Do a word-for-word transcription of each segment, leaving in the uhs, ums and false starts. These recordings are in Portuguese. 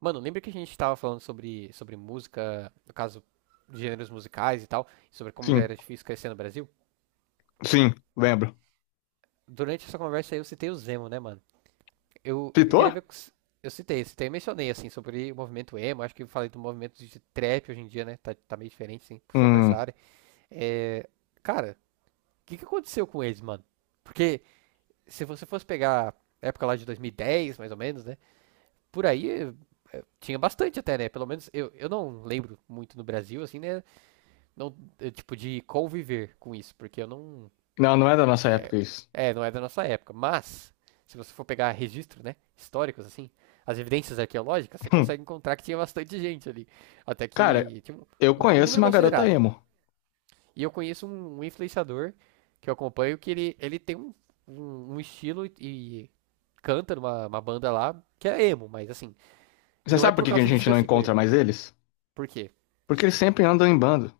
Mano, lembra que a gente tava falando sobre, sobre música, no caso, gêneros musicais e tal, sobre como já Sim, era difícil crescer no Brasil? sim, lembro. Durante essa conversa aí eu citei o Zemo, né, mano? Eu, eu Pitou. queria ver. Com s- Eu citei, citei, mencionei, assim, sobre o movimento emo. Acho que eu falei do movimento de trap hoje em dia, né? Tá, tá meio diferente, assim, puxou pra essa Hum, área. É. Cara, o que que aconteceu com eles, mano? Porque se você fosse pegar a época lá de dois mil e dez, mais ou menos, né? Por aí eh, tinha bastante até, né? Pelo menos eu, eu não lembro muito no Brasil, assim, né? Não, é, tipo, de conviver com isso, porque eu não. Não, não é da nossa época isso. É, não é da nossa época. Mas, se você for pegar registro, né? Históricos, assim, as evidências arqueológicas, você Hum, consegue encontrar que tinha bastante gente ali. Até Cara, que. Tinha um, eu um um conheço número uma garota considerável. emo. E eu conheço um, um influenciador que eu acompanho, que ele, ele tem um, um, um estilo e, e canta numa uma banda lá que é emo, mas assim, Você não é sabe por por que que a causa disso gente que eu não sigo encontra ele. mais eles? Por quê? Porque eles sempre andam em bando.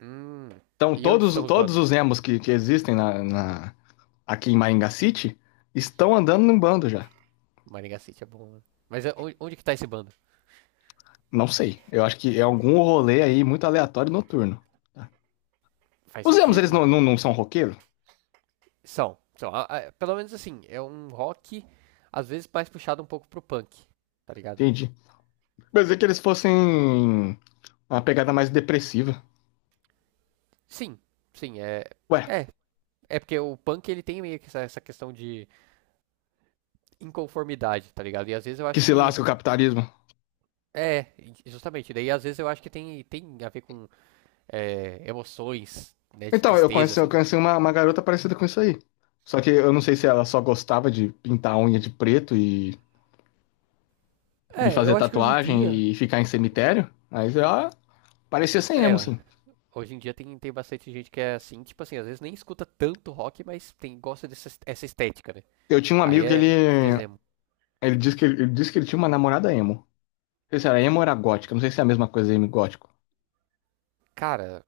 Hum, Então, e onde todos, estamos, todos bando? os emos que, que existem na, na- aqui em Maringá City estão andando em bando já. Maringá City é bom, né? Mas é- onde, onde que tá esse bando? Não sei. Eu acho que é algum rolê aí muito aleatório noturno. Tá? Faz Os emos, sentido, eles não, mano. não, não são roqueiros? São, são. A- a- pelo menos assim, é um rock, às vezes mais puxado um pouco pro punk, tá ligado? Entendi. Mas é que eles fossem uma pegada mais depressiva. Sim, sim, é. Ué, É, é porque o punk ele tem meio que essa, essa questão de inconformidade, tá ligado? E às vezes eu que acho se que. lasca o capitalismo. É, justamente. Daí às vezes eu acho que tem, tem a ver com é, emoções, né, de Então, eu tristeza, conheci, eu assim. conheci uma, uma garota parecida com isso aí. Só que eu não sei se ela só gostava de pintar a unha de preto e, e É, eu fazer acho que hoje em dia. tatuagem e ficar em cemitério, mas ela parecia sem É, emo, ó, sim. hoje em dia tem, tem bastante gente que é assim, tipo assim, às vezes nem escuta tanto rock, mas tem, gosta dessa est- essa estética, né? Eu tinha um Aí amigo que ele, é, dizemos, ele disse que ele, ele disse que ele tinha uma namorada emo. Não sei se era emo ou era gótica, não sei se é a mesma coisa emo e gótico. cara,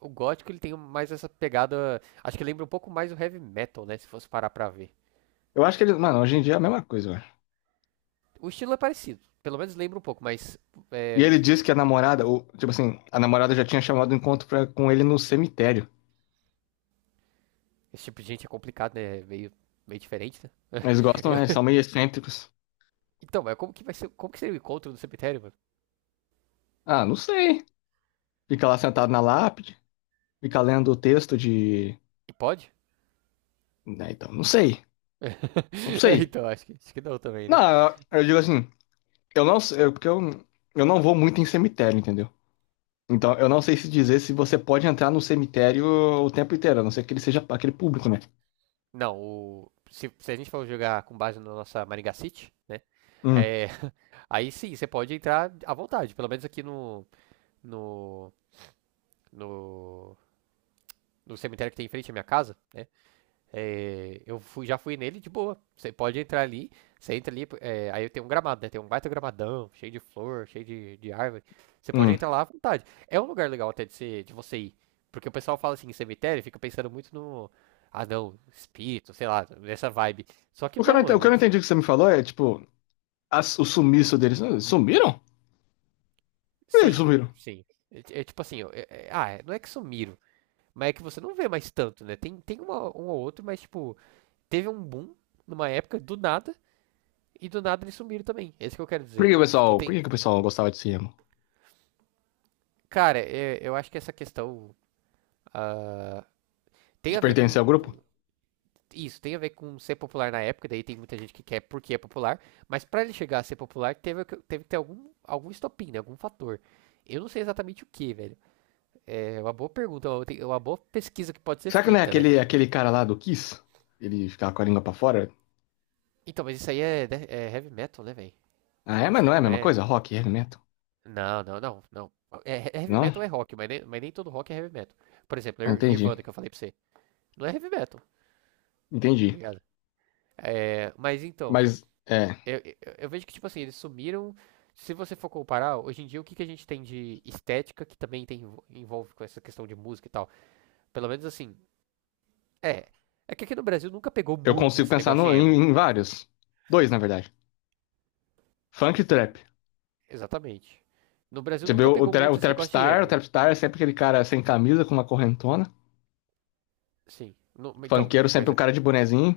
o gótico ele tem mais essa pegada, acho que lembra um pouco mais o heavy metal, né, se fosse parar pra ver. Eu acho que ele, mano, hoje em dia é a mesma coisa, eu acho. O estilo é parecido, pelo menos lembra um pouco, mas E é, ele disse que a namorada, o- tipo assim, a namorada já tinha chamado o encontro pra- com ele no cemitério. esse tipo de gente é complicado, né, é meio, meio diferente, né. Eles gostam, né? Eles Eu- são meio excêntricos. Então, mas como que vai ser, como que seria o encontro do cemitério, mano? Ah, não sei. Fica lá sentado na lápide. Ficar lendo o texto de. E pode? Né, então, não sei. Não É, sei. então, acho que, acho que não também, né. Não, eu digo assim, eu não sei, eu- porque eu, eu não vou muito em cemitério, entendeu? Então, eu não sei se dizer se você pode entrar no cemitério o tempo inteiro, a não ser que ele seja aquele público, né? Não, o, se, se a gente for jogar com base na nossa Maringá City, né, Hum, é, aí sim, você pode entrar à vontade, pelo menos aqui no, no, no no cemitério que tem em frente à minha casa, né? É, eu fui, já fui nele de boa. Você pode entrar ali, você entra ali, é, aí tem um gramado, né? Tem um baita gramadão, cheio de flor, cheio de, de árvore. Você pode hum. entrar lá à vontade. É um lugar legal até de, ser, de você ir. Porque o pessoal fala assim, cemitério, fica pensando muito no. Ah, não, espírito, sei lá, nessa vibe. Só que O que eu não, não, ente- o que eu mano, não se- entendi que você me falou é, tipo, as- o sumiço deles. Ah, sumiram? Por que que sim, sumiram? sim. É, é tipo assim, ó, é- é- ah, é- não é que sumiram, mas é que você não vê mais tanto, né? Tem, tem uma, um ou outro, mas tipo, teve um boom numa época, do nada. E do nada eles sumiram também. É isso que eu quero Por que, dizer. que o Tipo, pessoal, Por tem. que que o pessoal gostava de ser emo? Cara, é- eu acho que essa questão ah, tem De a ver pertencer ao com, grupo? com isso, tem a ver com ser popular na época, daí tem muita gente que quer porque é popular, mas pra ele chegar a ser popular teve, que- teve que ter algum, algum estopim, né, algum fator. Eu não sei exatamente o que, velho. É uma boa pergunta, uma tem- uma boa pesquisa que pode ser Será que não é feita, né? aquele, aquele cara lá do Kiss? Ele ficava com a língua pra fora? Então, mas isso aí é, de- é heavy metal, né, velho? Ah, é, Acho mas que não é a não mesma é. coisa? Rock e heavy metal? Não, não, não, não. É, é heavy Não? metal é rock, mas nem, mas nem todo rock é heavy metal. Por exemplo, Ah, Nir- entendi, Nirvana, que eu falei pra você. Não é heavy metal, tá entendi. ligado? É, mas então, Mas é, eu, eu, eu vejo que, tipo assim, eles sumiram. Se você for comparar, hoje em dia, o que, que a gente tem de estética que também tem, envolve com essa questão de música e tal? Pelo menos assim, é. É que aqui no Brasil nunca pegou eu muito consigo esse pensar negócio de no- em, emo. em vários. Dois, na verdade. Funk e trap. Exatamente. No Brasil Você vê nunca o, o, pegou tra- o muito esse negócio de Trapstar, o emo. Trapstar é sempre aquele cara sem camisa, com uma correntona. Sim. No- então, Funkeiro sempre mas, um é, cara de bonezinho.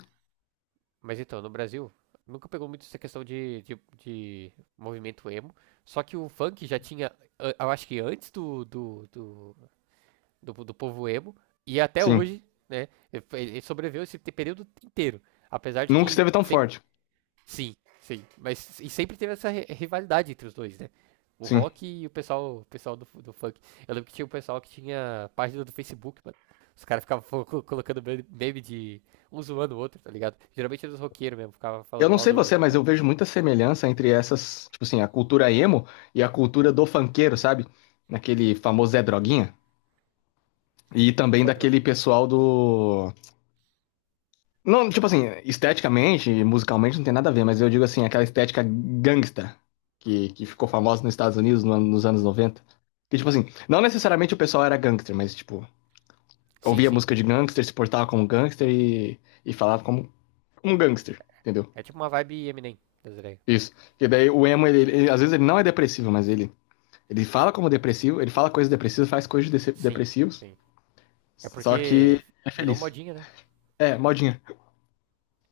mas então, no Brasil nunca pegou muito essa questão de, de, de movimento emo. Só que o funk já tinha, a- eu acho que antes do, do, do do, do povo emo. E até Sim. hoje, né? Ele sobreviveu esse período inteiro. Apesar de Nunca que esteve tão sempre. forte. Sim, sim. Mas e sempre teve essa rivalidade entre os dois, né? O Sim. rock e o pessoal, o pessoal do, do funk. Eu lembro que tinha o um pessoal que tinha página do Facebook, mano. Os caras ficavam co- colocando meme de um zoando o outro, tá ligado? Geralmente era os roqueiros mesmo, ficava Eu falando não mal sei do, você, do mas eu funk. vejo muita semelhança entre essas, tipo assim, a cultura emo e a cultura do funkeiro, sabe? Naquele famoso Zé Droguinha. E também Isso é daquele droguinha. pessoal do. Não, tipo assim, esteticamente, musicalmente não tem nada a ver, mas eu digo assim, aquela estética gangsta que, que ficou famosa nos Estados Unidos no ano- nos anos noventa. Que, tipo assim, não necessariamente o pessoal era gangster, mas, tipo, Sim, ouvia sim. música de gangster, se portava como gangster e, e falava como um gangster, entendeu? É tipo uma vibe Eminem das ideias. Isso. Porque daí o emo, ele, ele- às vezes ele não é depressivo, mas ele, ele fala como depressivo, ele fala coisas depressivas, faz coisas dece- Sim, depressivos, sim. É só porque que é virou feliz. modinha, né? É, modinha.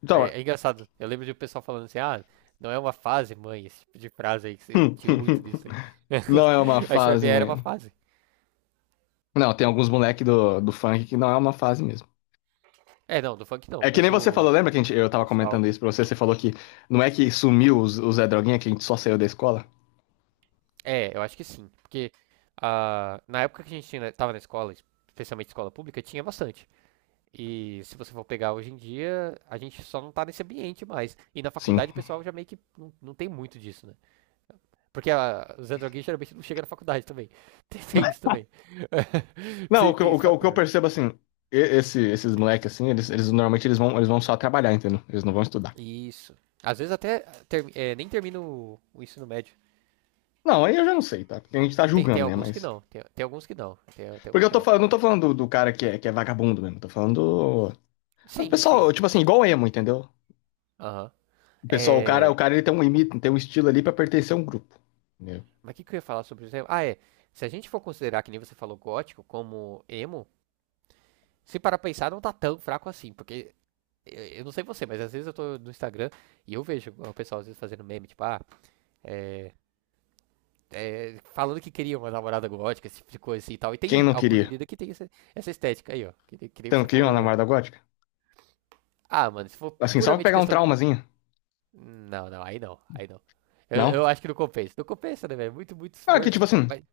Então, É, é engraçado. Eu lembro de um pessoal falando assim, ah, não é uma fase, mãe, esse tipo de frase aí, que você tinha muito disso aí. não é uma Aí você vai ver, fase, era uma mãe. fase. Não, tem alguns moleque do, do funk que não é uma fase mesmo. É, não, do funk não, É que nem mas você o falou, lembra que a gente, eu tava pessoal. comentando isso pra você? Você falou que não é que sumiu os, os Zé Droguinha, que a gente só saiu da escola? É, eu acho que sim. Porque ah, na época que a gente tinha- né, tava na escola, especialmente escola pública, tinha bastante. E se você for pegar hoje em dia, a gente só não tá nesse ambiente mais. E na Sim. faculdade o pessoal já meio que não, não tem muito disso, né? Porque a, os androguinhos geralmente não chegam na faculdade também. Tem, tem isso também. Não, Tem, o que, eu- tem o esse que, eu- o que eu fator. percebo assim, e- esse, esses moleques assim, eles, eles normalmente eles vão, eles vão só trabalhar, entendeu? Eles não vão estudar. Isso. Às vezes até ter- é, nem termino o- o ensino médio. Não, aí eu já não sei, tá? Porque a gente tá Tem, tem julgando, né? alguns que Mas. não. Tem, tem alguns que não. Tem, tem Porque alguns eu que tô não. falando, não tô falando do, do cara que é, que é vagabundo mesmo, tô falando do. Do Sim, pessoal, sim. tipo assim, igual emo, entendeu? Aham. O pessoal, o cara, É, o cara ele tem um limite, tem um estilo ali pra pertencer a um grupo. Entendeu? mas o que, que eu ia falar sobre isso? Ah, é. Se a gente for considerar, que nem você falou, gótico como emo, se para pensar, não tá tão fraco assim. Porque eh, eu não sei você, mas às vezes eu tô no Instagram e eu vejo o pessoal às vezes fazendo meme, tipo, ah, é, falando que queria uma namorada gótica, esse tipo de coisa assim e tal. E Quem tem não algumas queria? meninas que tem essa, essa estética aí, ó. Que, nem- que nem Você não você queria falou uma agora. namorada gótica? Ah, mano, se for Assim, só pra puramente pegar um questão de. traumazinho. Não, não, aí não, aí não. Eu, Não? eu acho que não compensa. Não compensa, né, velho? Muito, muito Ah, que esforço. tipo assim, Mas,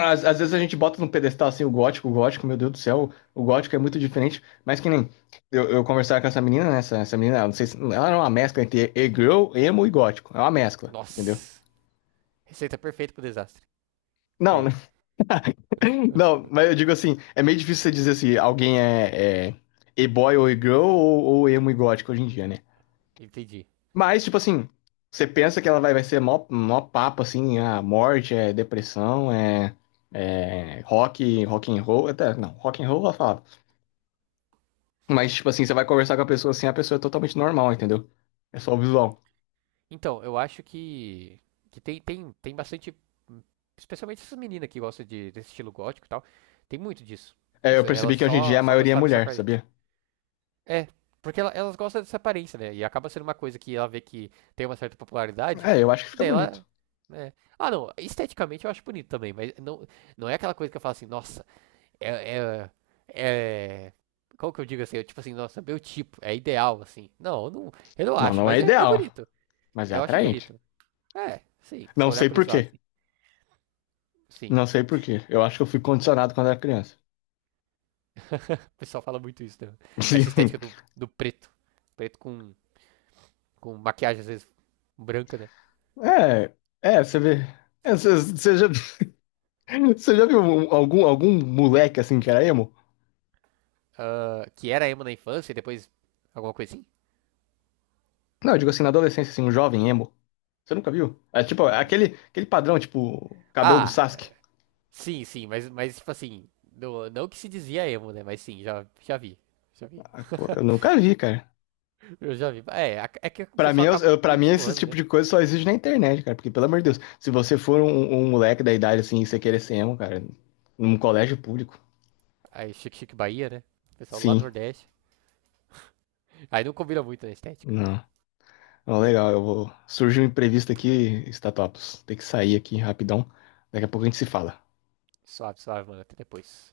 às, às vezes a gente bota no pedestal assim o gótico, o gótico, meu Deus do céu, o gótico é muito diferente, mas que nem eu, eu conversava com essa menina, né? Essa, essa menina, ela não sei se ela era uma mescla entre e-girl, emo e gótico. É uma mescla, entendeu? nossa! Receita perfeita pro desastre. E Não, aí? né? Não, mas eu digo assim, é meio difícil você dizer se alguém é, é e-boy ou e-girl ou, ou emo e gótico hoje em dia, né? Entendi. Mas, tipo assim, você pensa que ela vai, vai ser mó, mó papo, assim, a morte, é depressão, é, é rock, rock and roll, até, não, rock and roll ela fala. Mas, tipo assim, você vai conversar com a pessoa assim, a pessoa é totalmente normal, entendeu? É só o visual. Então, eu acho que, que tem, tem, tem bastante. Especialmente essas meninas que gostam de, desse estilo gótico e tal. Tem muito disso. É, eu Essa, elas percebi que hoje em só, dia a só maioria é gostaram dessa mulher, aparência. sabia? É, porque ela- elas gostam dessa aparência, né? E acaba sendo uma coisa que ela vê que tem uma certa popularidade, É, eu acho que fica daí ela. bonito. Né? Ah, não, esteticamente eu acho bonito também, mas não, não é aquela coisa que eu falo assim, nossa, é. É, é... Como que eu digo assim? Eu, tipo assim, nossa, meu tipo, é ideal, assim. Não, eu não, eu não Não, acho, não é mas é, é ideal, bonito. mas é Eu acho atraente. bonito. É, sim, se for Não olhar sei por por esse lado, quê. sim. Sim, Não sei por quê. Eu acho que eu fui condicionado quando era criança. o pessoal fala muito isso, né? Essa Sim. estética do, do preto. Preto com, com maquiagem, às vezes, branca, né? É, é, você vê. É, Você você já Você já viu um- algum, algum moleque assim que era emo? Ah, que era emo na infância e depois alguma coisa assim? Não, eu digo assim, na adolescência, assim, um jovem emo. Você nunca viu? É tipo, Hum. aquele, aquele padrão, tipo, cabelo do Ah, Sasuke. sim, sim, mas, mas tipo assim, não, não que se dizia emo, né? Mas sim, já, já vi. Já vi. Ah, pô, eu nunca vi, cara. Eu já vi. É, a- é que o Pra mim, pessoal eu, acaba eu- pra meio mim, que esse zoando, tipo né? de coisa só existe na internet, cara. Porque, pelo amor de Deus, se você for um, um moleque da idade assim e você querer ser emo, cara, num colégio público, Aí Chique Chique Bahia, né? O pessoal lá do sim. Nordeste. Aí não combina muito na estética. Não. Não, legal, eu vou. Surge um imprevisto aqui, Statopos. Tem que sair aqui rapidão. Daqui a pouco a gente se fala. Suave, suave, mano. Até depois.